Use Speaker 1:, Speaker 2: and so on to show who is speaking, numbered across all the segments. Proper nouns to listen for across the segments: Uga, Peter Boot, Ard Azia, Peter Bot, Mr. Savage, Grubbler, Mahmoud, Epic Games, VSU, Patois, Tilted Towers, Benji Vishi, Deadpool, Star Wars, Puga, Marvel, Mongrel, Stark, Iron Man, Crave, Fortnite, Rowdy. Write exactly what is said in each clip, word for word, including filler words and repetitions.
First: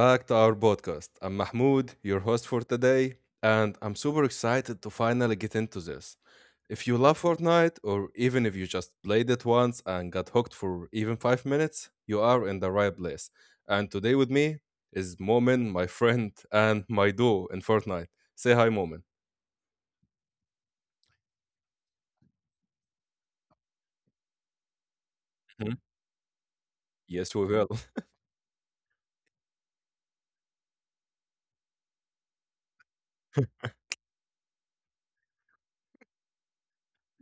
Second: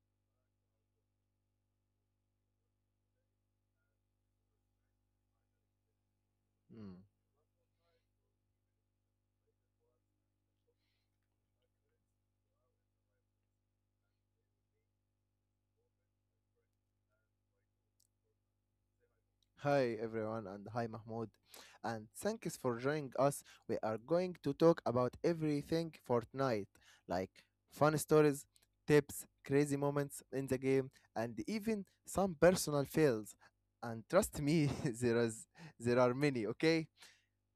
Speaker 1: back to our podcast. I'm Mahmoud, your host for today, and I'm super excited to finally get into this. If you
Speaker 2: Mm.
Speaker 1: love Fortnite, or even if you just played it once and got hooked for even five minutes, you are in the right place. And today with me is Momin, my friend, and my duo in Fortnite. Say hi, Momin.
Speaker 2: Hi everyone and hi Mahmoud, and thanks for joining us. We are going to talk about everything
Speaker 1: Mhm.
Speaker 2: Fortnite, like
Speaker 1: Yes, we will.
Speaker 2: fun stories, tips, crazy moments in the game, and even some personal fails. And trust me, there is there are many, okay?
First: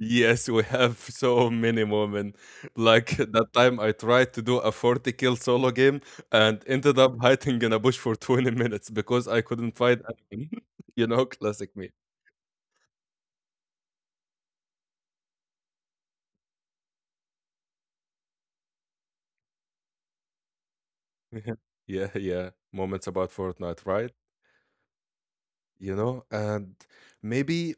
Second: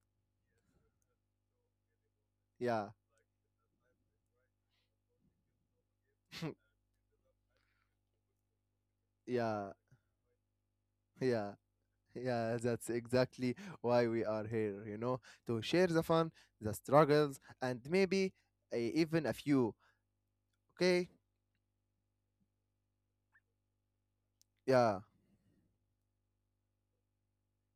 Speaker 1: Yes, we have so many moments.
Speaker 2: Yeah.
Speaker 1: Like that time I tried to do a forty kill solo game and ended up hiding in a bush for twenty minutes because I
Speaker 2: Yeah.
Speaker 1: couldn't find anything. You know,
Speaker 2: Yeah.
Speaker 1: classic me.
Speaker 2: Yeah, that's exactly why we are here, you know, to share the fun, the struggles, and maybe uh, even a few, okay?
Speaker 1: Yeah, yeah. Moments about Fortnite, right?
Speaker 2: Yeah.
Speaker 1: you know and maybe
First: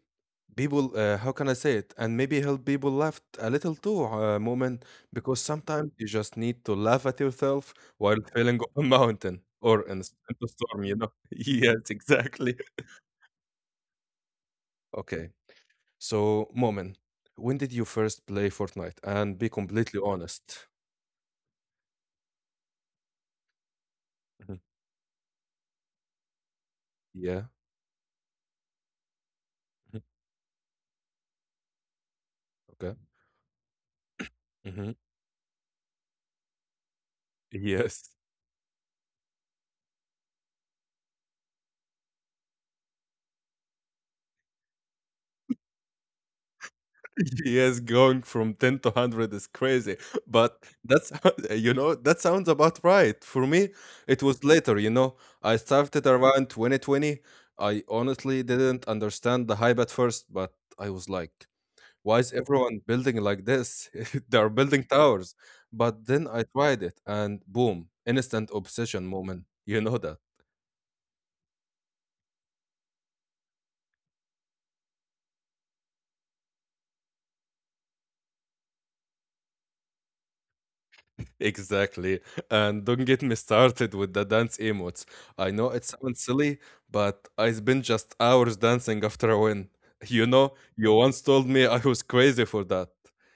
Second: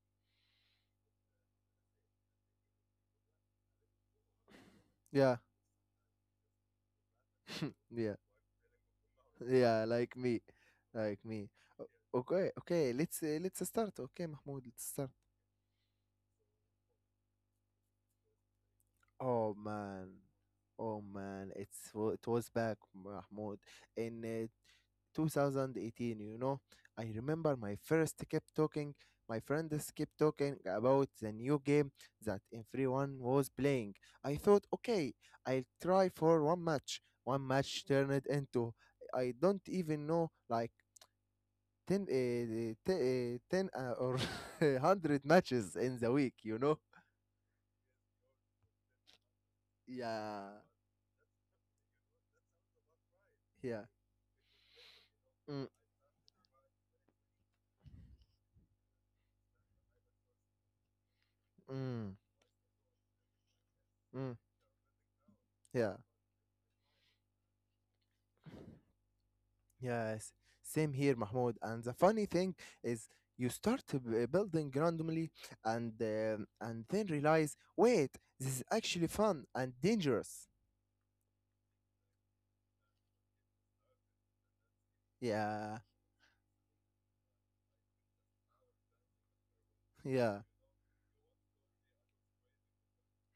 Speaker 1: people, uh, how can I say it, and maybe help people laugh a little too, uh, moment,
Speaker 2: Yeah.
Speaker 1: because sometimes you just need to laugh at yourself
Speaker 2: yeah,
Speaker 1: while feeling up a mountain or
Speaker 2: yeah,
Speaker 1: in a s-
Speaker 2: like
Speaker 1: in
Speaker 2: me
Speaker 1: a storm, you know?
Speaker 2: like me
Speaker 1: Yes,
Speaker 2: O- okay
Speaker 1: exactly.
Speaker 2: okay let's uh, let's start. Okay, Mahmoud, let's start.
Speaker 1: Okay, so, moment, when did you first play Fortnite? And be
Speaker 2: Oh
Speaker 1: completely
Speaker 2: man,
Speaker 1: honest.
Speaker 2: oh man, it's wa- it was back, Mahmoud, in uh,
Speaker 1: Mhm.
Speaker 2: twenty eighteen, you know. I
Speaker 1: Yeah.
Speaker 2: remember my first kept talking my friends
Speaker 1: Mhm.
Speaker 2: kept talking about the new game that
Speaker 1: Okay.
Speaker 2: everyone was playing. I thought,
Speaker 1: Hmm.
Speaker 2: okay, I'll try for one match. One match
Speaker 1: Yes.
Speaker 2: turned into, I don't even know, like, ten, uh, t- uh, ten uh, or one hundred matches in the week, you know?
Speaker 1: Yes, going from ten to one hundred is crazy.
Speaker 2: Yeah,
Speaker 1: But that's, you know, that sounds about right. For me,
Speaker 2: yeah.
Speaker 1: it was later, you know. I
Speaker 2: Mm,
Speaker 1: started around twenty twenty. I honestly didn't understand the hype at first, but I was like,
Speaker 2: mm,
Speaker 1: why is everyone building like this?
Speaker 2: mm,
Speaker 1: They are building towers.
Speaker 2: yeah.
Speaker 1: But then I tried it and boom, instant obsession moment. You know
Speaker 2: Yes, same here, Mahmoud. And the funny thing is, you start to b- eh, building randomly, and um and then realize, wait, this is actually fun and dangerous.
Speaker 1: Exactly. And don't get me started with the dance emotes. I know
Speaker 2: Yeah,
Speaker 1: it sounds silly, but I spent just hours dancing after a win. You
Speaker 2: yeah.
Speaker 1: know, you once told me I was crazy for that.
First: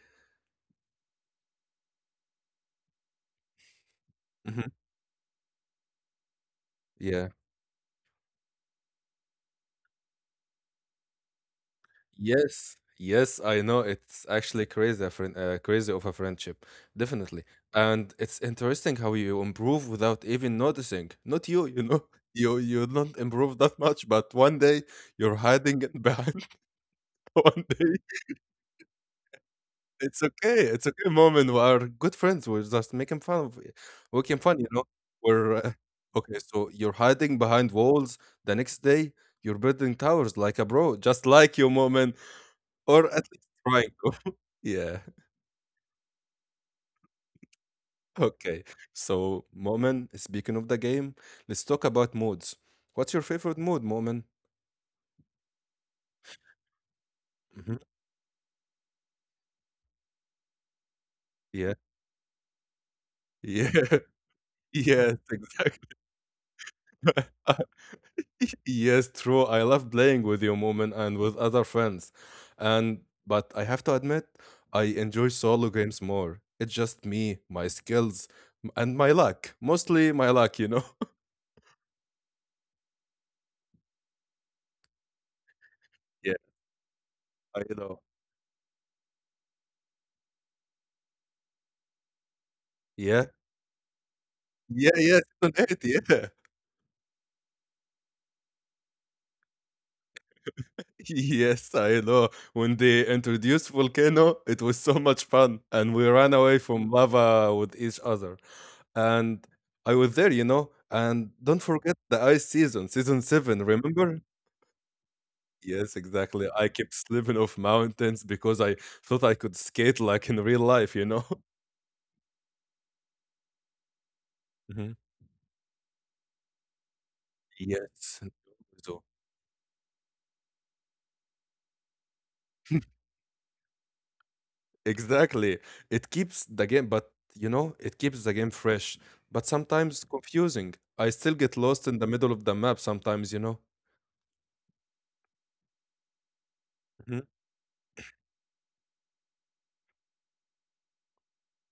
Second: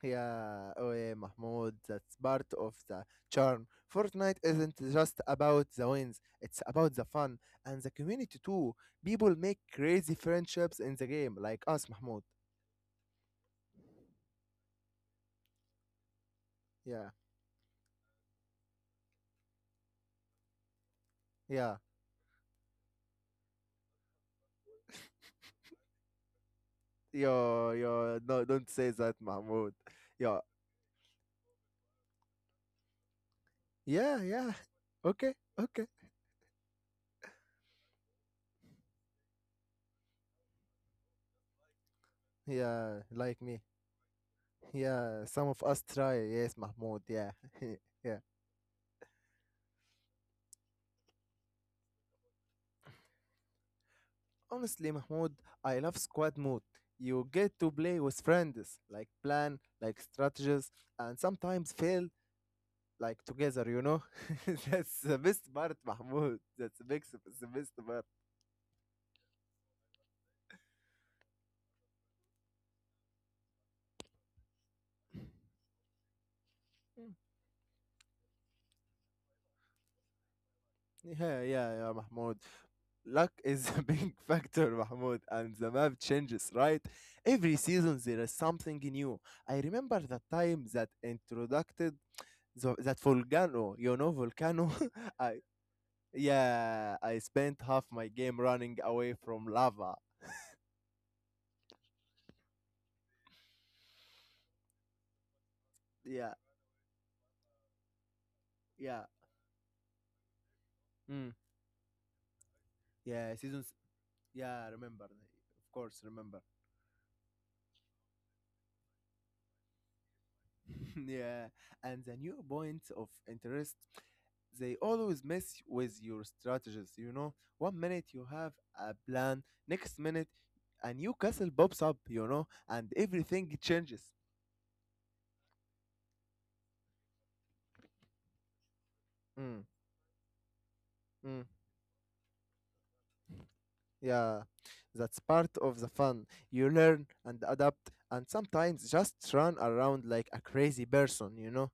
Speaker 2: Yeah, oh yeah, Mahmoud, that's part of the charm. Fortnite
Speaker 1: Mhm.
Speaker 2: isn't just about the wins, it's about the
Speaker 1: Yeah.
Speaker 2: fun and the community too. People make crazy friendships in the game, like us, Mahmoud.
Speaker 1: Yes. Yes, I know it's actually crazy, a friend, uh, crazy of a friendship,
Speaker 2: Yeah,
Speaker 1: definitely. And it's interesting how you improve without even noticing. Not you,
Speaker 2: yeah.
Speaker 1: you know, you you don't improve that much, but one day you're hiding it behind one
Speaker 2: Yo,
Speaker 1: day.
Speaker 2: yo, no, don't say that, Mahmoud.
Speaker 1: It's
Speaker 2: Yo,
Speaker 1: okay, it's okay, mom, and we are good friends. We're just making fun of it.
Speaker 2: yeah,
Speaker 1: Making
Speaker 2: yeah.
Speaker 1: fun, you know?
Speaker 2: Okay,
Speaker 1: We're uh,
Speaker 2: okay.
Speaker 1: okay, so you're hiding behind walls. The next day, you're building towers like a bro, just like your mom, and
Speaker 2: Yeah,
Speaker 1: or at
Speaker 2: like
Speaker 1: least
Speaker 2: me.
Speaker 1: trying to. Yeah.
Speaker 2: Yeah, some of us try, yes, Mahmoud, yeah. yeah.
Speaker 1: Okay. So, Momen, speaking of the game, let's talk about modes. What's your favorite mode, Momen?
Speaker 2: Honestly, Mahmoud, I love squad mode. You get to
Speaker 1: Mhm.
Speaker 2: play with friends, like plan, like strategies, and sometimes
Speaker 1: Yeah.
Speaker 2: fail, like together,
Speaker 1: Yeah.
Speaker 2: you know? That's the
Speaker 1: Yes,
Speaker 2: best part,
Speaker 1: exactly.
Speaker 2: Mahmoud. That's the best, the best part.
Speaker 1: Yes, true. I love playing with you, Moomin, and with other friends. And but I have to admit, I enjoy solo games more. It's just
Speaker 2: Mm.
Speaker 1: me, my skills, m- and my luck. Mostly my luck, you know.
Speaker 2: Yeah, yeah, yeah, Mahmoud. Luck is a big factor, Mahmoud, and the map
Speaker 1: Yeah,
Speaker 2: changes, right? Every
Speaker 1: I know.
Speaker 2: season there is something new. I remember the time that introduced the, that
Speaker 1: Yeah,
Speaker 2: volcano, you know, volcano.
Speaker 1: yeah, yeah.
Speaker 2: I
Speaker 1: Season eight, yeah.
Speaker 2: Yeah, I spent half my game running away from lava.
Speaker 1: Yes, I know. When they introduced Volcano, it was so much fun, and we ran
Speaker 2: Yeah,
Speaker 1: away from lava with each other.
Speaker 2: yeah.
Speaker 1: And I was there, you know. And
Speaker 2: Mm.
Speaker 1: don't forget the ice season, season
Speaker 2: Yeah.
Speaker 1: seven.
Speaker 2: Seasons.
Speaker 1: Remember?
Speaker 2: Yeah, remember. eh, Of
Speaker 1: Yes,
Speaker 2: course, remember.
Speaker 1: exactly. I kept slipping off mountains because I thought I could skate like in real life, you know?
Speaker 2: yeah, and the new points of interest. They
Speaker 1: Mhm.
Speaker 2: always mess with your strategies. You know, one minute
Speaker 1: Yes.
Speaker 2: you have a
Speaker 1: So
Speaker 2: plan, next minute a new castle pops up. You know, and everything changes.
Speaker 1: exactly. It keeps the game, but you know, it keeps the game fresh, but
Speaker 2: Mm,
Speaker 1: sometimes confusing. I still
Speaker 2: mm.
Speaker 1: get lost in the middle of the map sometimes, you know?
Speaker 2: Yeah, that's part of the fun. You learn
Speaker 1: Mhm.
Speaker 2: and adapt and sometimes just run around like a crazy person, you know?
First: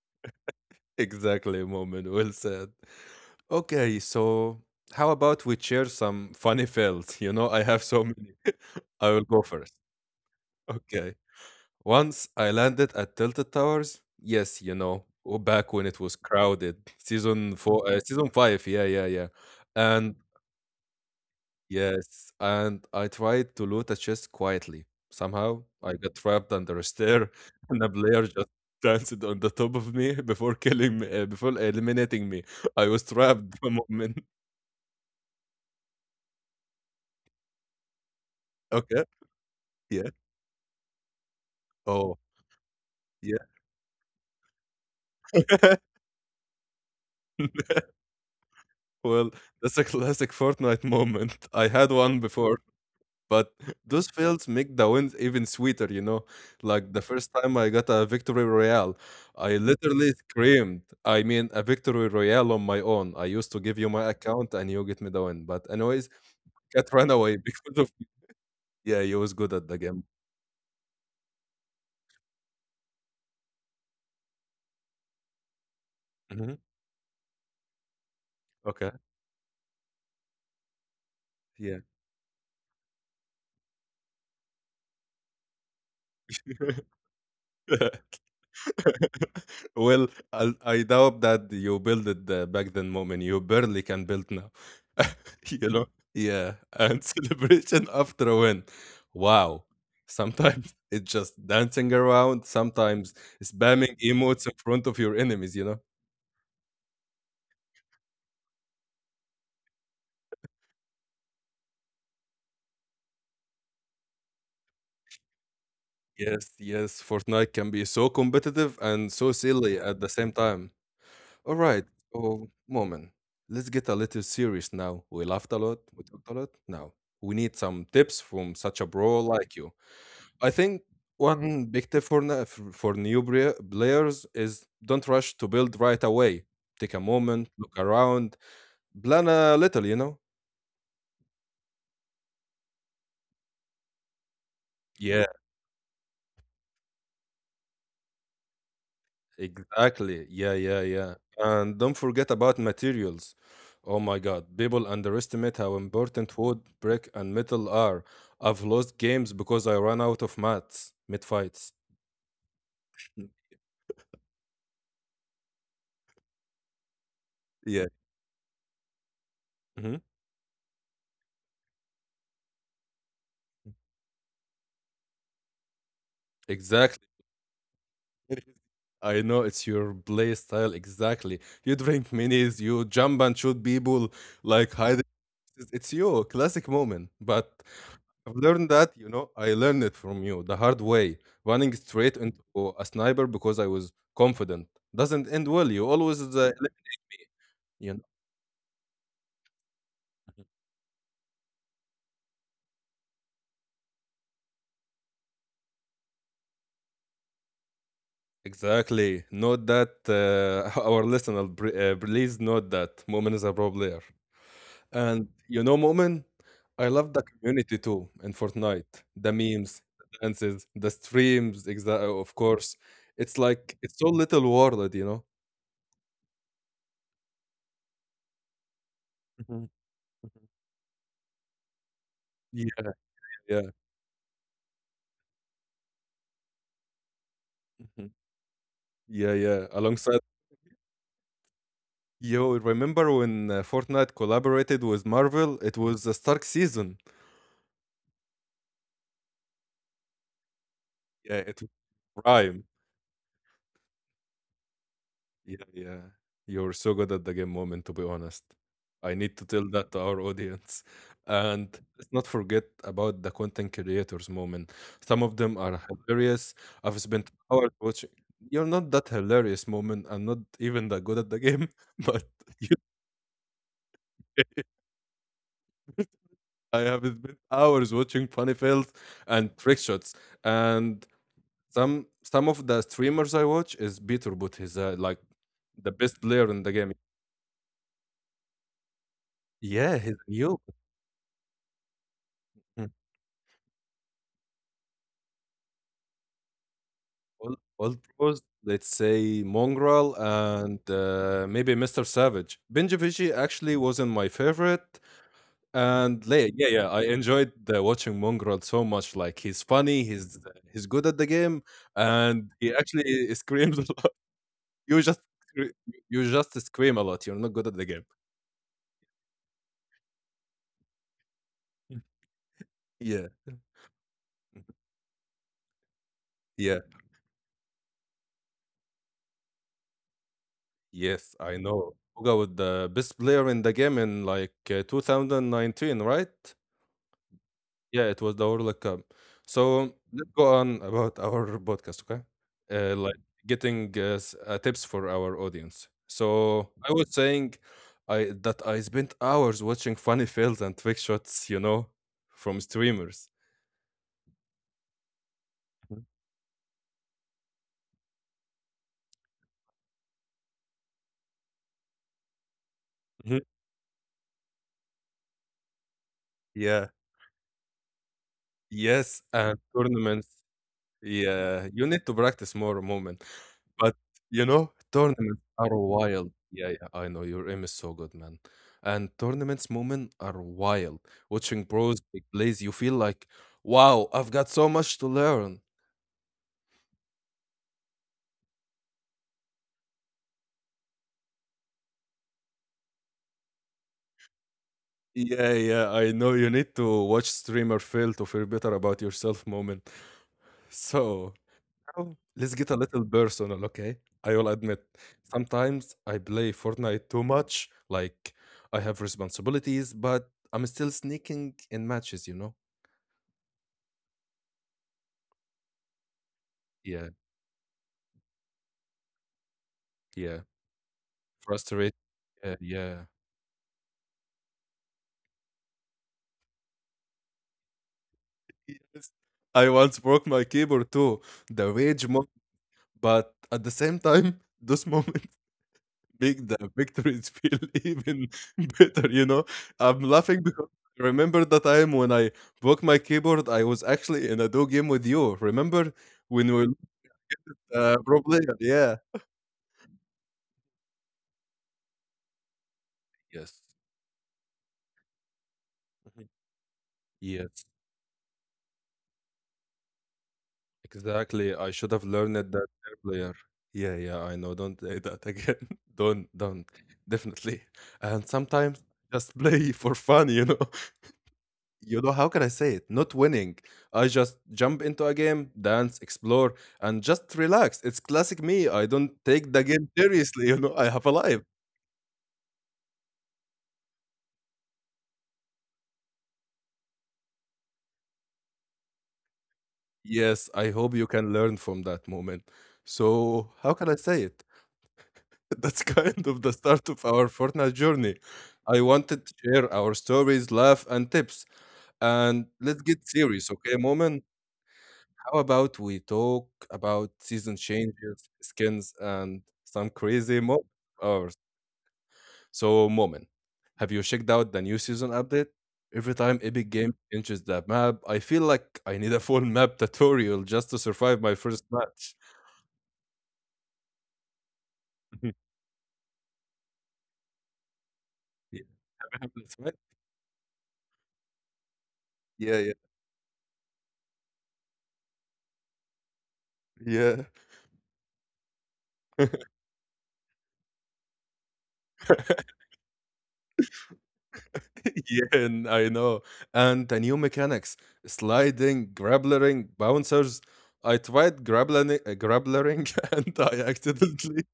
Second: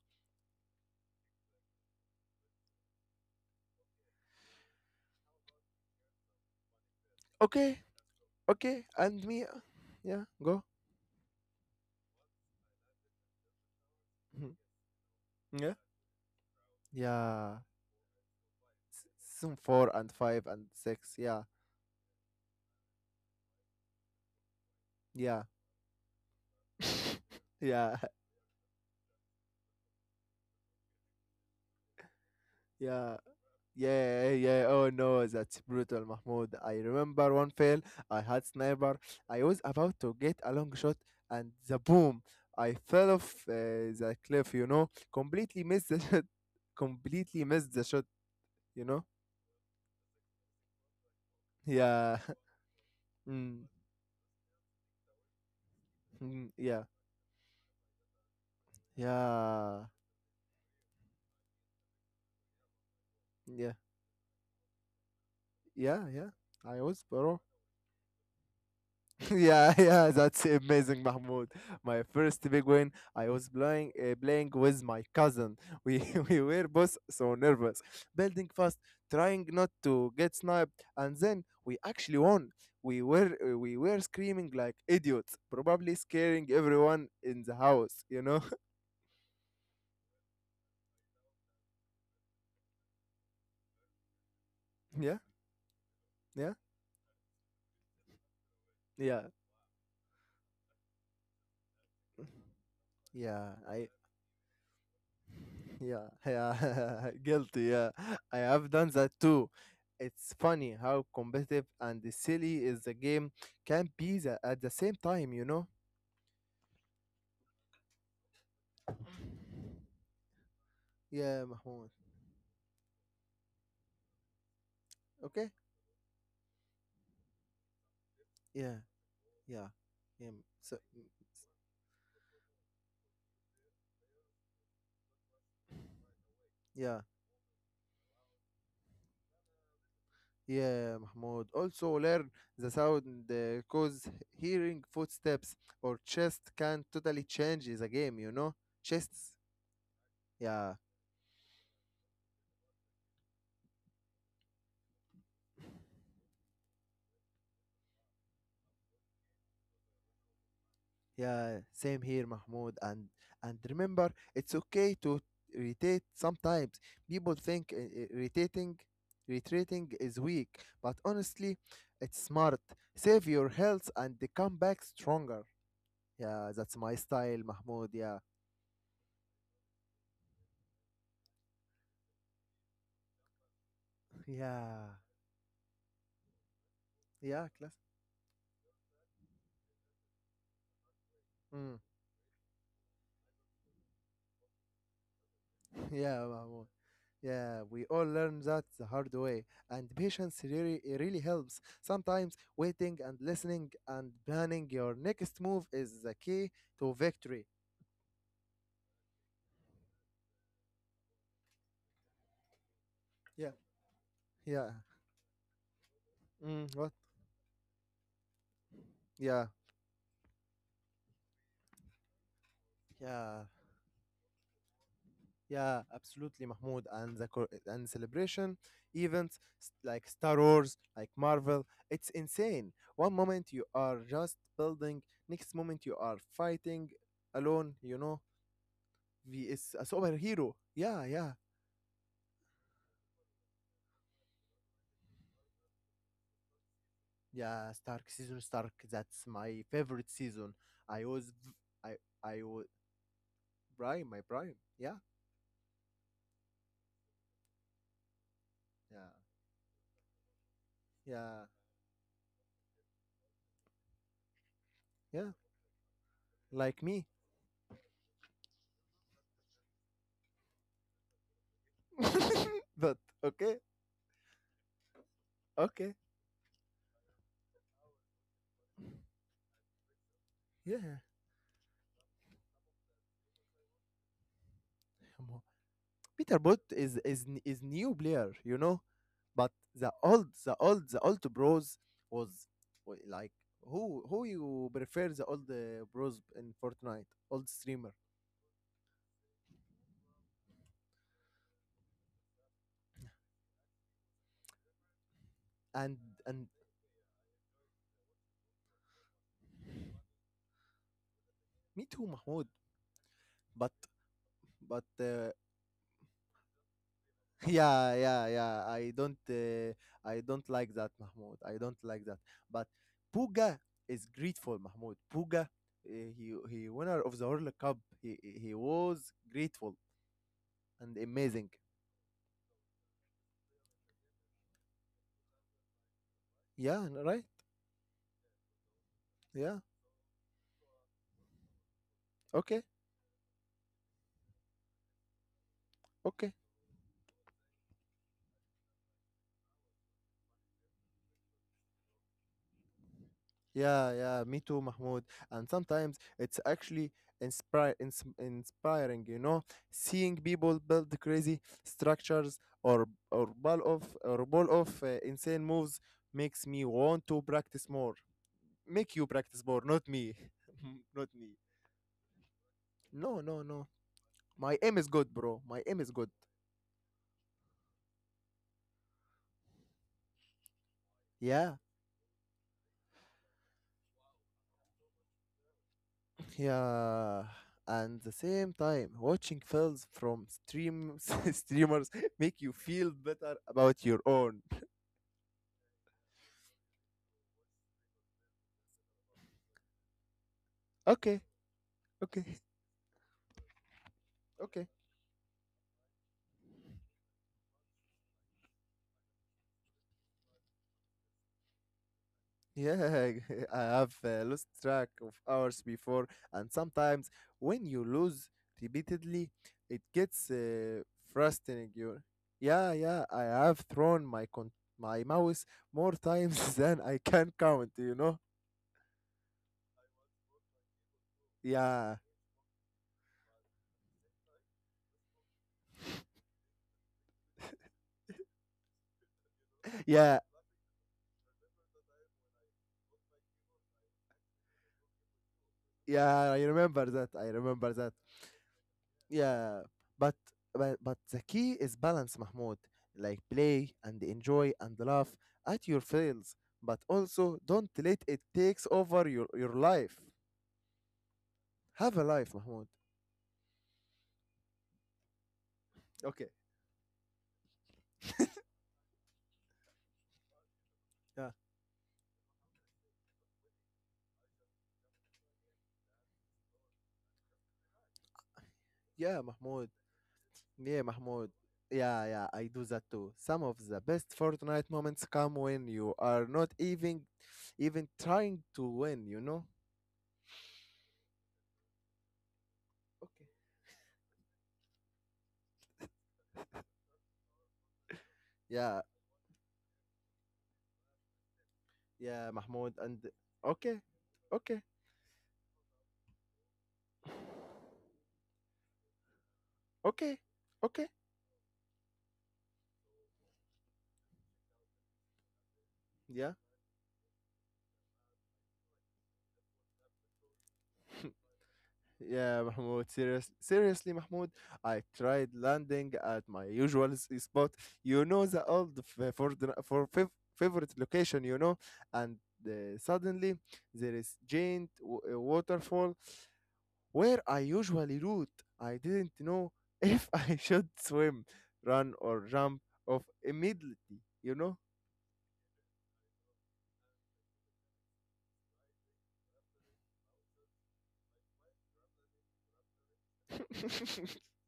Speaker 1: Exactly, moment. Well said. Okay, so how about we share some funny fails? You know, I
Speaker 2: Okay,
Speaker 1: have so many.
Speaker 2: okay,
Speaker 1: I
Speaker 2: and
Speaker 1: will go
Speaker 2: me, uh,
Speaker 1: first.
Speaker 2: yeah, go.
Speaker 1: Okay. Once I landed at Tilted Towers,
Speaker 2: Mhm.
Speaker 1: yes, you know, w- back
Speaker 2: Yeah?
Speaker 1: when it was crowded, season
Speaker 2: Yeah,
Speaker 1: four, uh, season five, yeah,
Speaker 2: s-
Speaker 1: yeah, yeah,
Speaker 2: season four and
Speaker 1: and
Speaker 2: five and six, yeah,
Speaker 1: yes, and I tried to loot a chest quietly.
Speaker 2: yeah,
Speaker 1: Somehow I got trapped under a stair, and a
Speaker 2: yeah,
Speaker 1: player just danced on the top of me before killing me, uh, before eliminating me. I was
Speaker 2: yeah.
Speaker 1: trapped the moment.
Speaker 2: Yeah, yeah, yeah. Oh no, that's brutal, Mahmoud. I remember one fail. I had sniper.
Speaker 1: Okay,
Speaker 2: I was about
Speaker 1: yeah,
Speaker 2: to get a long shot, and the
Speaker 1: oh,
Speaker 2: boom! I fell off
Speaker 1: yeah.
Speaker 2: uh, the cliff. You know, completely missed the shot. Completely missed the shot. You know?
Speaker 1: Well, that's a classic Fortnite moment. I had
Speaker 2: Yeah.
Speaker 1: one before. But
Speaker 2: Mm,
Speaker 1: those fails make the wins even sweeter, you know?
Speaker 2: mm, yeah.
Speaker 1: Like the first time I got a victory royale, I
Speaker 2: Yeah.
Speaker 1: literally screamed. I mean, a victory royale on my own. I used to
Speaker 2: Yeah.
Speaker 1: give you my account and you get me the win. But, anyways,
Speaker 2: Yeah. Yeah. I
Speaker 1: cat
Speaker 2: was,
Speaker 1: ran away
Speaker 2: bro.
Speaker 1: because of. Yeah, you was good at
Speaker 2: yeah,
Speaker 1: the game.
Speaker 2: yeah, that's amazing, Mahmoud. My first big win. I was playing uh, playing with my cousin. We we
Speaker 1: Hmm.
Speaker 2: were both so nervous, building fast,
Speaker 1: Okay.
Speaker 2: trying not to get sniped, and then we
Speaker 1: Yeah.
Speaker 2: actually won. We were uh, we were screaming like idiots, probably scaring everyone in the house. You know?
Speaker 1: Well, I I doubt that you built it uh, back then, Moment. You barely can build now.
Speaker 2: yeah,
Speaker 1: You know?
Speaker 2: yeah,
Speaker 1: Yeah. And celebration after a win.
Speaker 2: yeah,
Speaker 1: Wow. Sometimes it's just dancing around, sometimes
Speaker 2: yeah. I
Speaker 1: spamming emotes in front of your enemies, you know?
Speaker 2: Yeah, yeah, guilty. Yeah, I have done that too. It's funny how competitive and silly is the game can be the, at the same time, you know?
Speaker 1: Yes, yes. Fortnite can be so competitive and so silly at the same time.
Speaker 2: Yeah,
Speaker 1: All right.
Speaker 2: Mahmoud.
Speaker 1: So, Moment, let's get a little serious now. We laughed
Speaker 2: Okay?
Speaker 1: a lot. We talked a lot. Now, we need some tips from such
Speaker 2: Yeah,
Speaker 1: a bro like
Speaker 2: yeah,
Speaker 1: you.
Speaker 2: yeah.
Speaker 1: I think
Speaker 2: So,
Speaker 1: one big tip for, na- f- for new brea- players is don't rush to build right away. Take a
Speaker 2: yeah,
Speaker 1: moment, look around, plan a little, you know?
Speaker 2: yeah, Mahmoud. Also, learn the sound, because hearing
Speaker 1: Yeah.
Speaker 2: footsteps or chest can totally change the game, you know? Chests,
Speaker 1: Exactly. Yeah, yeah,
Speaker 2: yeah.
Speaker 1: yeah. And don't forget about materials. Oh my God, people underestimate how important wood, brick, and metal are. I've lost games because I ran out of mats mid
Speaker 2: Yeah,
Speaker 1: fights.
Speaker 2: same here, Mahmoud. And and remember, it's okay to irritate sometimes. People think uh,
Speaker 1: Yeah.
Speaker 2: uh, irritating,
Speaker 1: Hmm.
Speaker 2: retreating is weak, but honestly, it's smart. Save your health and they come back stronger. Yeah, that's my
Speaker 1: Exactly.
Speaker 2: style, Mahmoud. Yeah,
Speaker 1: I know it's your play style exactly. You drink minis, you jump and shoot people like
Speaker 2: yeah,
Speaker 1: hide. It's it's you, classic moment. But
Speaker 2: yeah, class.
Speaker 1: I've learned that, you know, I learned it from you the hard way. Running straight into a sniper because I was confident doesn't end well. You always, uh,
Speaker 2: yeah, Mahmoud.
Speaker 1: eliminate me,
Speaker 2: Yeah, we
Speaker 1: you know.
Speaker 2: all learn that the hard way, and
Speaker 1: Mhm.
Speaker 2: patience really it really helps. Sometimes waiting and listening and planning your next move is the key to victory.
Speaker 1: Exactly. Note that, uh, our listener, br- uh, please note that Moment is a
Speaker 2: Yeah,
Speaker 1: pro player.
Speaker 2: yeah.
Speaker 1: And you know, Moment,
Speaker 2: Mm,
Speaker 1: I
Speaker 2: what?
Speaker 1: love the community too in Fortnite. The
Speaker 2: Yeah,
Speaker 1: memes, the dances, the streams, exa- of course. It's
Speaker 2: yeah,
Speaker 1: like it's so little world, you know.
Speaker 2: yeah. Absolutely, Mahmoud. And the co- and celebration events
Speaker 1: Mhm.
Speaker 2: s- like Star Wars, like Marvel, it's
Speaker 1: Yeah,
Speaker 2: insane. One moment
Speaker 1: yeah.
Speaker 2: you are just building, next moment you are fighting alone. You
Speaker 1: Mhm.
Speaker 2: know,
Speaker 1: Yeah, yeah.
Speaker 2: vs a
Speaker 1: Alongside,
Speaker 2: superhero. Yeah, yeah,
Speaker 1: yo, remember when, uh, Fortnite collaborated with Marvel? It was the Stark season.
Speaker 2: yeah. Stark season, Stark. That's my favorite season. I
Speaker 1: Yeah,
Speaker 2: was, v-
Speaker 1: it was
Speaker 2: I, I
Speaker 1: prime.
Speaker 2: was prime, my prime. Yeah,
Speaker 1: Yeah, yeah. You're so good at the game moment, to be honest. I
Speaker 2: yeah,
Speaker 1: need to tell that to our audience.
Speaker 2: yeah,
Speaker 1: And let's not forget about the content creators moment. Some of
Speaker 2: yeah.
Speaker 1: them are hilarious.
Speaker 2: Like
Speaker 1: I've
Speaker 2: me,
Speaker 1: spent hours watching. You're not that hilarious moment. I'm not even that good at the game, but you,
Speaker 2: but okay, okay,
Speaker 1: I have spent hours watching funny fails and trick shots.
Speaker 2: yeah.
Speaker 1: And some some of the streamers I watch is Peter Boot. He's, uh, like
Speaker 2: Come on.
Speaker 1: the best
Speaker 2: Peter
Speaker 1: player in
Speaker 2: Bot
Speaker 1: the game.
Speaker 2: is is n- is new player, you know. But
Speaker 1: Yeah,
Speaker 2: the
Speaker 1: he's
Speaker 2: old,
Speaker 1: new.
Speaker 2: the old, the old bros was
Speaker 1: Hmm.
Speaker 2: wa- like who who you prefer, the old uh, bros in Fortnite, old
Speaker 1: All, all
Speaker 2: streamer,
Speaker 1: pros, let's say Mongrel and, uh, maybe Mister Savage. Benji Vishi actually wasn't my favorite. And le-
Speaker 2: and
Speaker 1: yeah, yeah, I enjoyed, uh, watching Mongrel so much. Like he's
Speaker 2: and
Speaker 1: funny, he's, uh, he's good at the game,
Speaker 2: me too,
Speaker 1: and
Speaker 2: Mahmoud.
Speaker 1: he actually
Speaker 2: But
Speaker 1: screams a lot.
Speaker 2: but
Speaker 1: You just
Speaker 2: uh,
Speaker 1: scre- you just scream a lot. You're not good at the
Speaker 2: yeah,
Speaker 1: game.
Speaker 2: yeah, yeah. I don't uh, I don't like that, Mahmoud. I don't like that. But
Speaker 1: Yeah,
Speaker 2: Puga is grateful, Mahmoud. Puga, uh, he he
Speaker 1: yeah,
Speaker 2: winner of the World Cup. He he was grateful and
Speaker 1: yes,
Speaker 2: amazing.
Speaker 1: I know. Uga was the best player in the game in like, uh, two thousand nineteen, right?
Speaker 2: Yeah, right.
Speaker 1: Yeah, it was the World Cup.
Speaker 2: Yeah.
Speaker 1: So let's go on about our podcast, okay?
Speaker 2: Okay.
Speaker 1: Uh, like getting, uh, s- uh, tips for our audience.
Speaker 2: Okay.
Speaker 1: So I was saying, I that I spent hours watching funny fails and trick shots, you know, from streamers.
Speaker 2: Yeah, yeah, me too, Mahmoud. And sometimes it's actually inspire, ins- inspiring, you know, seeing people build crazy structures or or
Speaker 1: Mhm.
Speaker 2: ball of or ball of uh, insane moves, makes me
Speaker 1: Yeah.
Speaker 2: want to practice more. Make you
Speaker 1: Yes,
Speaker 2: practice
Speaker 1: and
Speaker 2: more, not me,
Speaker 1: tournaments.
Speaker 2: not me.
Speaker 1: Yeah, you need to practice more, Moment.
Speaker 2: No, no, no.
Speaker 1: But, you
Speaker 2: My
Speaker 1: know,
Speaker 2: aim is good,
Speaker 1: tournaments
Speaker 2: bro. My
Speaker 1: are
Speaker 2: aim is good.
Speaker 1: wild. Yeah, yeah, I know. Your aim is so good, man. And tournaments, Moment, are wild.
Speaker 2: Yeah,
Speaker 1: Watching pros take plays, you feel like, wow, I've got so much to learn.
Speaker 2: yeah. And the same time, watching films from stream streamers make you feel better about your own.
Speaker 1: Yeah, yeah, I know. You need to watch streamer fail to feel better about yourself, Moment.
Speaker 2: Okay,
Speaker 1: So. Oh,
Speaker 2: okay,
Speaker 1: let's get a little personal, okay? I will
Speaker 2: okay.
Speaker 1: admit, sometimes I play Fortnite too much. Like, I have responsibilities, but I'm still sneaking in matches, you know?
Speaker 2: Yeah, I have uh, lost track of hours before, and
Speaker 1: Yeah,
Speaker 2: sometimes when you lose repeatedly, it gets
Speaker 1: yeah.
Speaker 2: uh, frustrating.
Speaker 1: Frustrated.
Speaker 2: You,
Speaker 1: Yeah,
Speaker 2: yeah,
Speaker 1: yeah.
Speaker 2: yeah. I have thrown my con- my mouse more times than I can count. You know.
Speaker 1: Yes. I once broke my keyboard too, the
Speaker 2: Yeah,
Speaker 1: rage mob, but at the same time, those moments make the victories feel even better, you know? I'm
Speaker 2: yeah,
Speaker 1: laughing because I remember the time when I broke my keyboard, I was actually in a duo game with you. Remember
Speaker 2: yeah.
Speaker 1: when
Speaker 2: I
Speaker 1: we were,
Speaker 2: remember that. I remember
Speaker 1: uh,
Speaker 2: that.
Speaker 1: pro player? Yeah.
Speaker 2: Yeah, but but but the key is balance, Mahmoud. Like
Speaker 1: Yes.
Speaker 2: play and enjoy and laugh at your
Speaker 1: Mhm.
Speaker 2: fails, but also
Speaker 1: Yes.
Speaker 2: don't let it takes over your your life.
Speaker 1: Exactly. I should
Speaker 2: Have
Speaker 1: have
Speaker 2: a
Speaker 1: learned
Speaker 2: life,
Speaker 1: that there
Speaker 2: Mahmoud.
Speaker 1: player. Yeah, yeah, I know. Don't say that again. Don't,
Speaker 2: Okay.
Speaker 1: don't. Definitely. And sometimes just play for fun, you know?
Speaker 2: Yeah.
Speaker 1: You know, how can I say it? Not winning. I just jump into a game, dance, explore, and just relax. It's classic me. I don't
Speaker 2: Yeah,
Speaker 1: take the
Speaker 2: Mahmoud.
Speaker 1: game seriously. You know,
Speaker 2: Yeah,
Speaker 1: I have a
Speaker 2: Mahmoud.
Speaker 1: life.
Speaker 2: Yeah, yeah, I do that too. Some of the best Fortnite moments come when you are not even even trying to win, you know?
Speaker 1: Yes, I hope you can learn from that moment.
Speaker 2: Okay.
Speaker 1: So, how can I say it? That's kind of the start of our Fortnite journey. I
Speaker 2: Yeah,
Speaker 1: wanted to share our stories, laugh, and tips.
Speaker 2: yeah,
Speaker 1: And
Speaker 2: Mahmoud,
Speaker 1: let's get
Speaker 2: and
Speaker 1: serious, okay,
Speaker 2: okay.
Speaker 1: Moment?
Speaker 2: Okay.
Speaker 1: How about we talk about season changes, skins, and some
Speaker 2: Okay.
Speaker 1: crazy moments?
Speaker 2: Okay.
Speaker 1: So, Moment, have you checked out the new season update? Every
Speaker 2: Yeah.
Speaker 1: time Epic Games changes the map, I feel like I need a full map tutorial just to survive my first match.
Speaker 2: Yeah, Mahmoud, serious, seriously, Mahmoud, I tried landing at my usual s- spot. You know, the
Speaker 1: Yeah,
Speaker 2: old f- for
Speaker 1: that's
Speaker 2: the,
Speaker 1: right?
Speaker 2: for fav- favorite location, you know, and
Speaker 1: Yeah, yeah.
Speaker 2: uh, suddenly there is giant w- uh, waterfall
Speaker 1: Yeah.
Speaker 2: where I usually root. I didn't know if I should swim, run, or jump off immediately, you know?
Speaker 1: Yeah, and I know. And the new mechanics sliding, grapplering, bouncers. I tried grappling, uh, grapplering and I accidentally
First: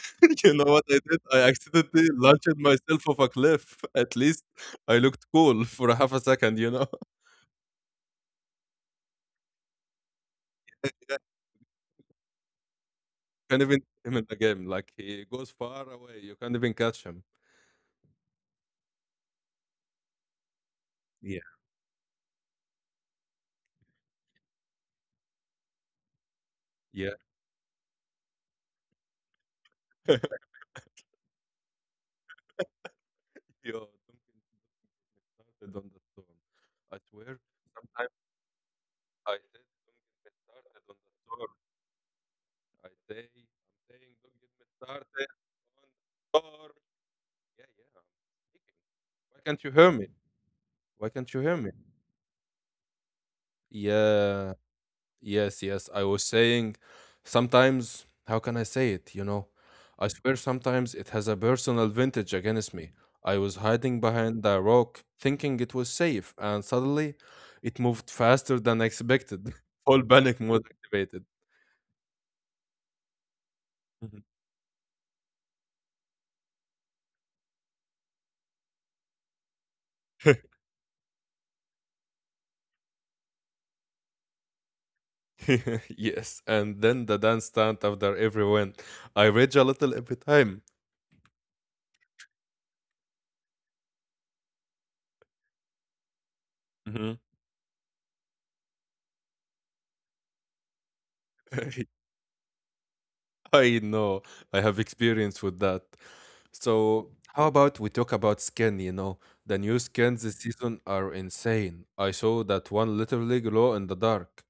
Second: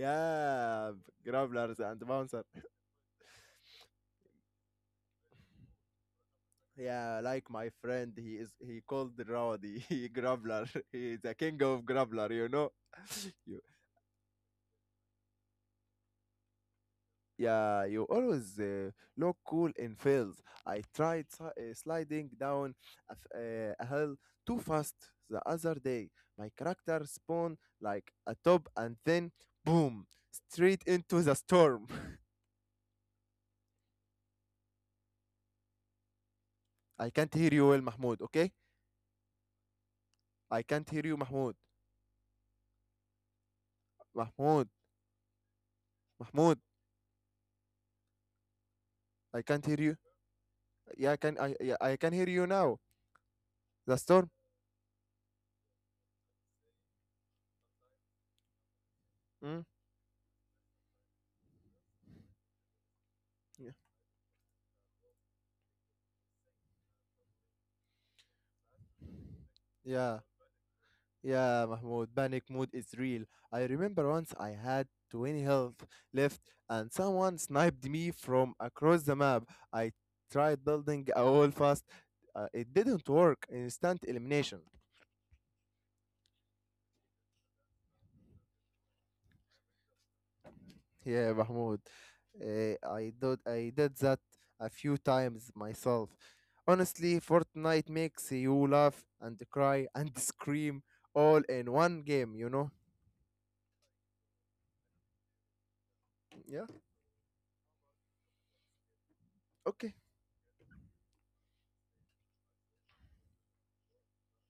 Speaker 1: you know what I did? I
Speaker 2: grapplers and
Speaker 1: accidentally
Speaker 2: bouncers.
Speaker 1: launched myself off a cliff. At least I looked cool for a half a second, you know?
Speaker 2: Yeah, like my friend, he is he called Rowdy, he Grubbler, he is the king of Grubbler, you know. You,
Speaker 1: Can't even see him in the game. Like, he goes far away. You can't even catch him.
Speaker 2: yeah, you always uh, look cool in fields. I tried
Speaker 1: Yeah.
Speaker 2: si- uh, sliding down a, f- uh, a hill too fast the other day. My character
Speaker 1: Yeah.
Speaker 2: spawned like a top and then boom, straight into the storm.
Speaker 1: Yo, Duncan started on the storm. I
Speaker 2: I can't
Speaker 1: swear,
Speaker 2: hear you well,
Speaker 1: sometimes
Speaker 2: Mahmoud, okay?
Speaker 1: I said, don't get me
Speaker 2: I
Speaker 1: started on
Speaker 2: can't
Speaker 1: the
Speaker 2: hear you,
Speaker 1: storm.
Speaker 2: Mahmoud.
Speaker 1: I say, I'm saying, don't get me
Speaker 2: Mahmoud,
Speaker 1: started on the
Speaker 2: Mahmoud,
Speaker 1: storm. Yeah, yeah. I'm speaking. Why
Speaker 2: I
Speaker 1: can't
Speaker 2: can't
Speaker 1: you
Speaker 2: hear
Speaker 1: hear
Speaker 2: you.
Speaker 1: me? Why
Speaker 2: Yeah, I
Speaker 1: can't
Speaker 2: can
Speaker 1: you hear
Speaker 2: I
Speaker 1: me?
Speaker 2: yeah, I can hear you now. The storm?
Speaker 1: Yeah. Yes, yes. I was saying sometimes, how can I say it? You know,
Speaker 2: Mm?
Speaker 1: I swear sometimes it has a personal vintage against me. I was
Speaker 2: Yeah.
Speaker 1: hiding behind a rock thinking it was safe, and suddenly it moved faster than expected. Full
Speaker 2: Yeah,
Speaker 1: panic mode activated.
Speaker 2: yeah, Mahmoud. Panic mood is real. I remember
Speaker 1: Mhm.
Speaker 2: once I had twenty health left and someone sniped me from across the map. I tried building a wall fast. Uh, it didn't work. Instant elimination.
Speaker 1: Yes, and then the dance stand after every win. I rage a little every time.
Speaker 2: Yeah, Mahmoud. Uh, I did I did that a few times myself. Honestly,
Speaker 1: Mhm.
Speaker 2: Fortnite makes you laugh and cry and scream all in one game, you know?
Speaker 1: I know. I have experience with that.
Speaker 2: Yeah.
Speaker 1: So, how about we talk about skin? You know, the new
Speaker 2: Okay.
Speaker 1: skins this season are insane. I saw that one literally glow in the dark.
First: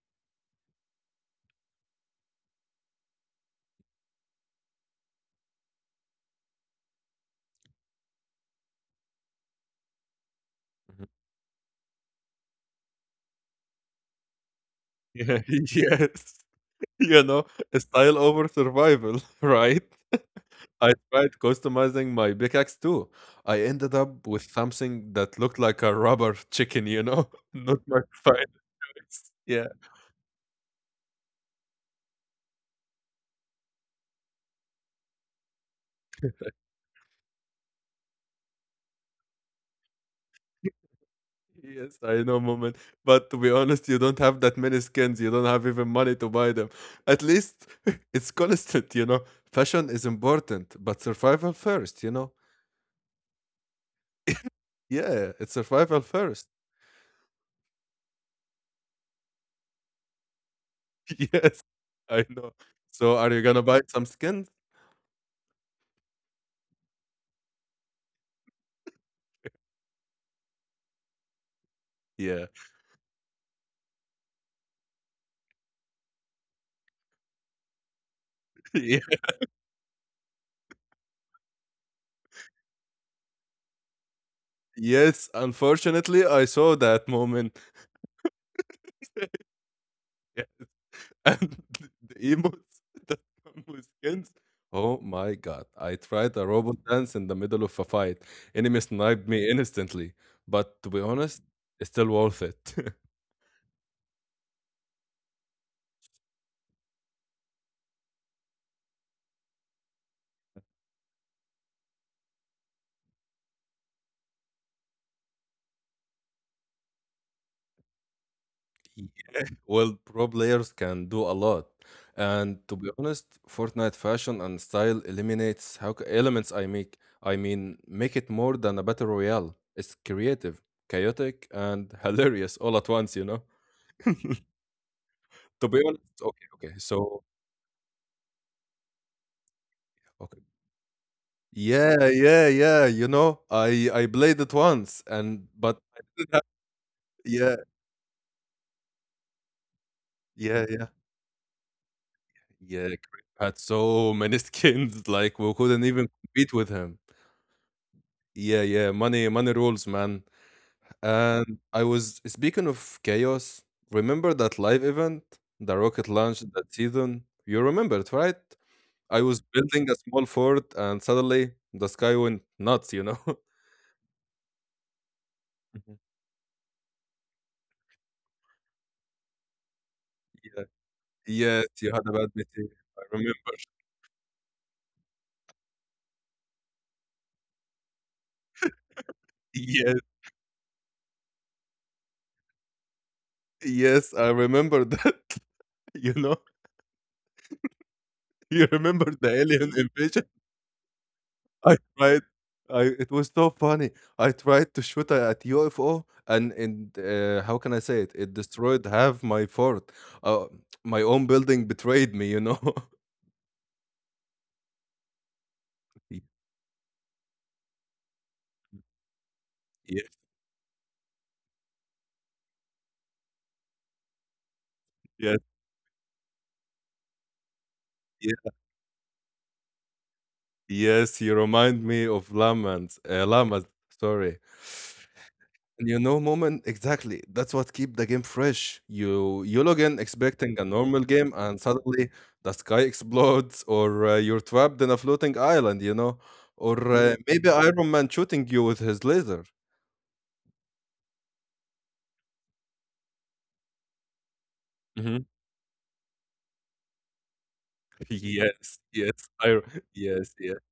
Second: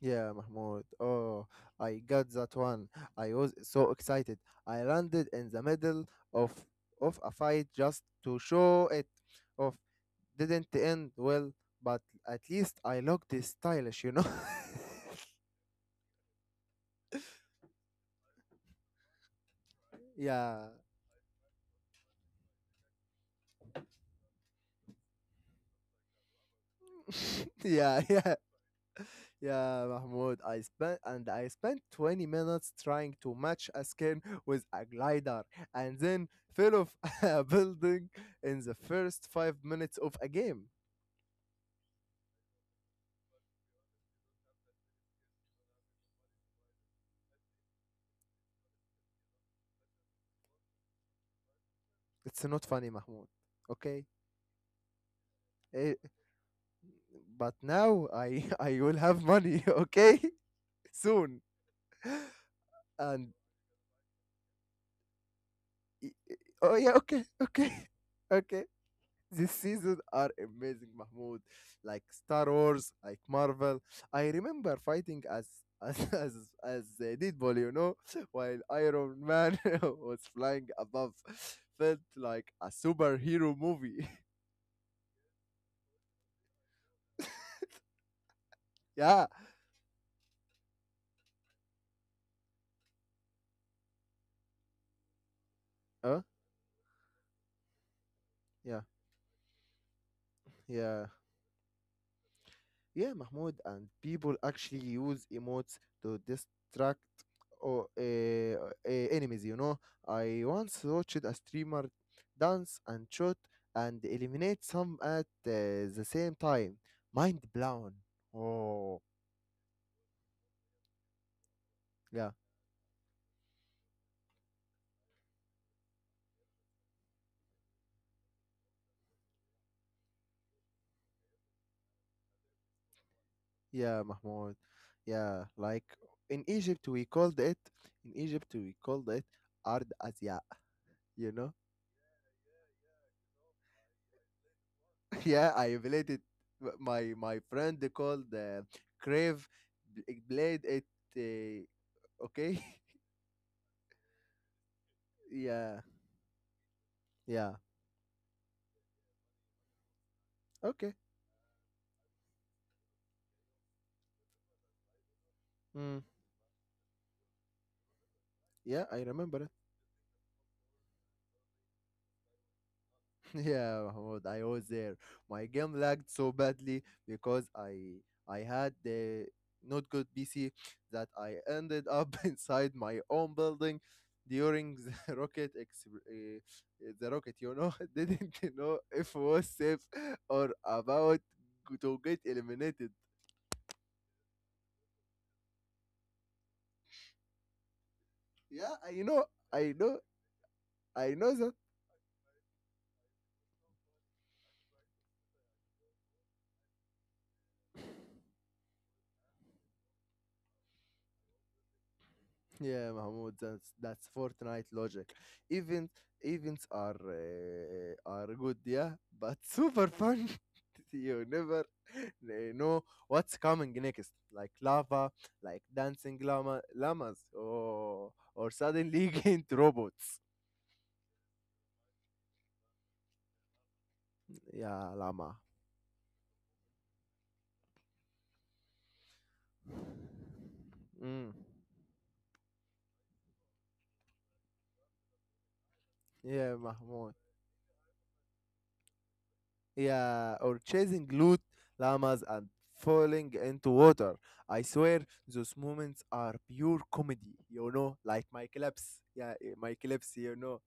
Speaker 2: Yeah, Mahmoud. Oh, I got that one. I was so excited. I landed in the middle of of a fight just to show it off. Didn't
Speaker 1: Mhm.
Speaker 2: end well, but at least I looked stylish, you know.
Speaker 1: Yeah, yes. You know, style over survival, right?
Speaker 2: yeah,
Speaker 1: I tried customizing my pickaxe too. I ended up with something that looked like a rubber chicken, you know, not
Speaker 2: yeah,
Speaker 1: my
Speaker 2: yeah,
Speaker 1: finest. Yeah.
Speaker 2: yeah, Mahmoud. I spent and I spent twenty minutes trying to match a skin with a glider, and then fell off a building in the first five minutes of a game.
Speaker 1: Yes, I know, moment. But to be honest, you don't have that many skins. You don't have even money to buy them. At least it's constant, you know. Fashion is important, but survival first, you know.
Speaker 2: It's not funny, Mahmoud. Okay.
Speaker 1: Yeah, it's
Speaker 2: Eh,
Speaker 1: survival first.
Speaker 2: but now I I will have money, okay? Soon.
Speaker 1: Yes, I know. So are
Speaker 2: And
Speaker 1: you gonna buy some skins?
Speaker 2: y- y- oh yeah, okay, okay, okay. This season are amazing, Mahmoud. Like
Speaker 1: Yeah.
Speaker 2: Star Wars, like Marvel. I remember fighting as as as, as uh, Deadpool, you know, while
Speaker 1: Yeah.
Speaker 2: Iron Man was flying above. Felt like a superhero movie.
Speaker 1: Yes, unfortunately, I saw that moment.
Speaker 2: yeah.
Speaker 1: And the emotes that come with skins. Oh my god. I
Speaker 2: Huh?
Speaker 1: tried a robot dance in the middle of a fight. Enemy
Speaker 2: Yeah.
Speaker 1: sniped me instantly. But to be
Speaker 2: Yeah.
Speaker 1: honest, it's still worth it.
Speaker 2: Yeah, Mahmoud, and people actually use emotes to distract or uh, uh, enemies. You know, I once watched a streamer dance and shoot and eliminate some at uh, the same time. Mind blown. Oh,
Speaker 1: Well, pro players can do a lot.
Speaker 2: yeah,
Speaker 1: And to be honest, Fortnite fashion and style eliminates how c- elements I make. I mean, make it more than a battle royale. It's creative, chaotic, and hilarious all at once, you know?
Speaker 2: yeah, Mahmoud. Yeah,
Speaker 1: To be
Speaker 2: like
Speaker 1: honest okay,
Speaker 2: in
Speaker 1: okay,
Speaker 2: Egypt we
Speaker 1: so
Speaker 2: called it. In Egypt we called it Ard
Speaker 1: okay.
Speaker 2: Azia. You know.
Speaker 1: Yeah, yeah, yeah, you know, I I played it once and
Speaker 2: Yeah, I
Speaker 1: but I
Speaker 2: related,
Speaker 1: didn't have
Speaker 2: my my
Speaker 1: yeah,
Speaker 2: friend called uh, Crave b- played
Speaker 1: yeah, yeah,
Speaker 2: it. Uh, okay,
Speaker 1: yeah, Creep had so many skins, like, we
Speaker 2: yeah,
Speaker 1: couldn't even compete with him.
Speaker 2: yeah,
Speaker 1: Yeah, yeah, money money rules, man,
Speaker 2: okay,
Speaker 1: and I was speaking of chaos, remember that live event, the
Speaker 2: mm,
Speaker 1: rocket launch that season? You remember it, right?
Speaker 2: yeah, I
Speaker 1: I was
Speaker 2: remember it.
Speaker 1: building a small fort and suddenly the sky went nuts, you know?
Speaker 2: Yeah, Mahmoud, I was there. My game lagged so badly because I I had the not good P C,
Speaker 1: Yeah.
Speaker 2: that I
Speaker 1: Yes, you
Speaker 2: ended
Speaker 1: had a
Speaker 2: up
Speaker 1: bad meeting.
Speaker 2: inside
Speaker 1: I
Speaker 2: my
Speaker 1: remember.
Speaker 2: own building during the rocket ex uh, the rocket, you know, didn't know if was safe
Speaker 1: Yes,
Speaker 2: or about to get eliminated.
Speaker 1: yes, I remember that. You know, you
Speaker 2: Yeah, I
Speaker 1: remember the
Speaker 2: know,
Speaker 1: alien
Speaker 2: I know,
Speaker 1: invasion?
Speaker 2: I know that.
Speaker 1: I tried. I it was so funny. I tried to shoot at U F O, and and uh, how can I say it? It destroyed half my fort. Uh, my own building betrayed me. You know.
Speaker 2: Yeah, Mahmoud, that's that's Fortnite logic. Event
Speaker 1: Y-
Speaker 2: Events are uh, are good, yeah, but super
Speaker 1: yes,
Speaker 2: fun. You never uh, know what's coming next, like lava,
Speaker 1: yes,
Speaker 2: like dancing llama llamas, or
Speaker 1: yes,
Speaker 2: or suddenly into robots.
Speaker 1: yes. You remind me of llamas. Uh, llamas. Sorry.
Speaker 2: Yeah, llama.
Speaker 1: You know moment exactly. That's what keep the game fresh. You you log in expecting a normal game
Speaker 2: Mm.
Speaker 1: and suddenly the sky explodes or uh, you're trapped in a floating island, you know?
Speaker 2: Yeah,
Speaker 1: Or uh,
Speaker 2: Mahmoud.
Speaker 1: mm. Maybe Iron Man shooting you with his laser.
Speaker 2: Yeah, or chasing loot llamas and falling into water. I swear
Speaker 1: Hmm.
Speaker 2: those moments are pure comedy, you know, like my
Speaker 1: Yes,
Speaker 2: clips.
Speaker 1: yes,
Speaker 2: Yeah, eh,
Speaker 1: I,
Speaker 2: my clips,
Speaker 1: yes,
Speaker 2: you
Speaker 1: yes,
Speaker 2: know.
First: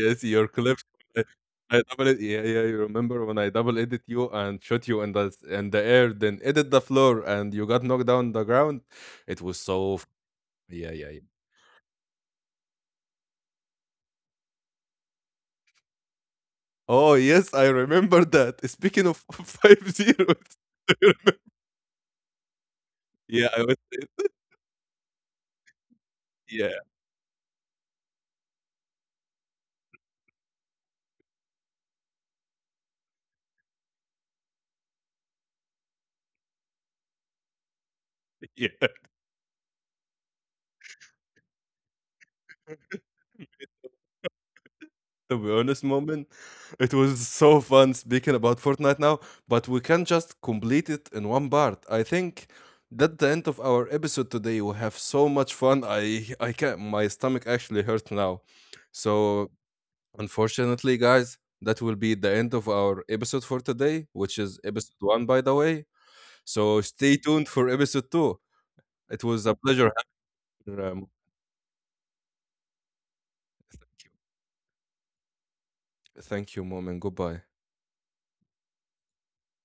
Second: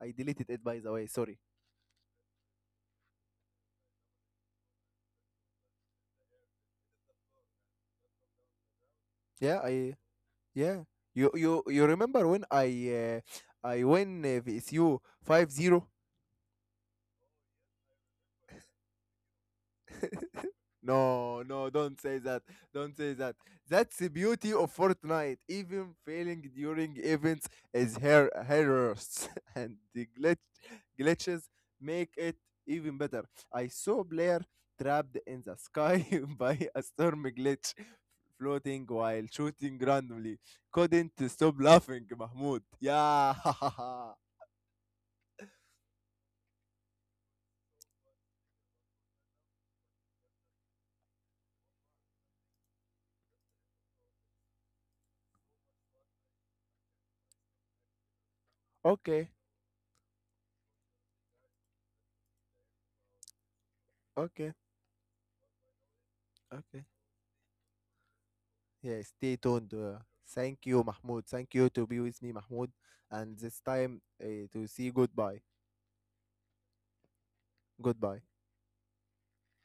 Speaker 2: I
Speaker 1: your
Speaker 2: deleted it by
Speaker 1: clips.
Speaker 2: the way,
Speaker 1: I
Speaker 2: sorry.
Speaker 1: I double it. Yeah, yeah. You remember when I double edit you and shot you in the s- in the air, then edit the floor, and you got knocked down the ground. It was
Speaker 2: Yeah,
Speaker 1: so.
Speaker 2: I
Speaker 1: F-
Speaker 2: yeah.
Speaker 1: Yeah, yeah, yeah.
Speaker 2: You you you remember when I uh, I won uh, V S U five zero?
Speaker 1: Oh yes, I remember that. Speaking of five zeros, I remember-
Speaker 2: No, no, don't say that. Don't say that.
Speaker 1: yeah, I was.
Speaker 2: That's the beauty of Fortnite. Even failing
Speaker 1: Yeah,
Speaker 2: during events is her errors, and the glitch glitches make it even better. I saw Blair trapped in the sky by a storm glitch, floating
Speaker 1: yeah.
Speaker 2: while shooting randomly. Couldn't stop laughing, Mahmoud. Yeah.
Speaker 1: To be honest, moment, it was so fun speaking about Fortnite now, but we can't just complete it in one part. I think that the end of our episode today. We have so much fun. I I can't. My stomach actually hurts now.
Speaker 2: okay.
Speaker 1: So unfortunately, guys, that will be the end of our episode for today, which
Speaker 2: Okay.
Speaker 1: is episode one, by the way. So
Speaker 2: Okay.
Speaker 1: stay tuned for episode two.
Speaker 2: Yeah,
Speaker 1: It
Speaker 2: stay
Speaker 1: was a
Speaker 2: tuned.
Speaker 1: pleasure
Speaker 2: Uh, thank
Speaker 1: having
Speaker 2: you,
Speaker 1: you. Um,
Speaker 2: Mahmoud. Thank you to be with me, Mahmoud. And this time uh, to see goodbye.
Speaker 1: thank you, mom, and goodbye.
Speaker 2: Goodbye.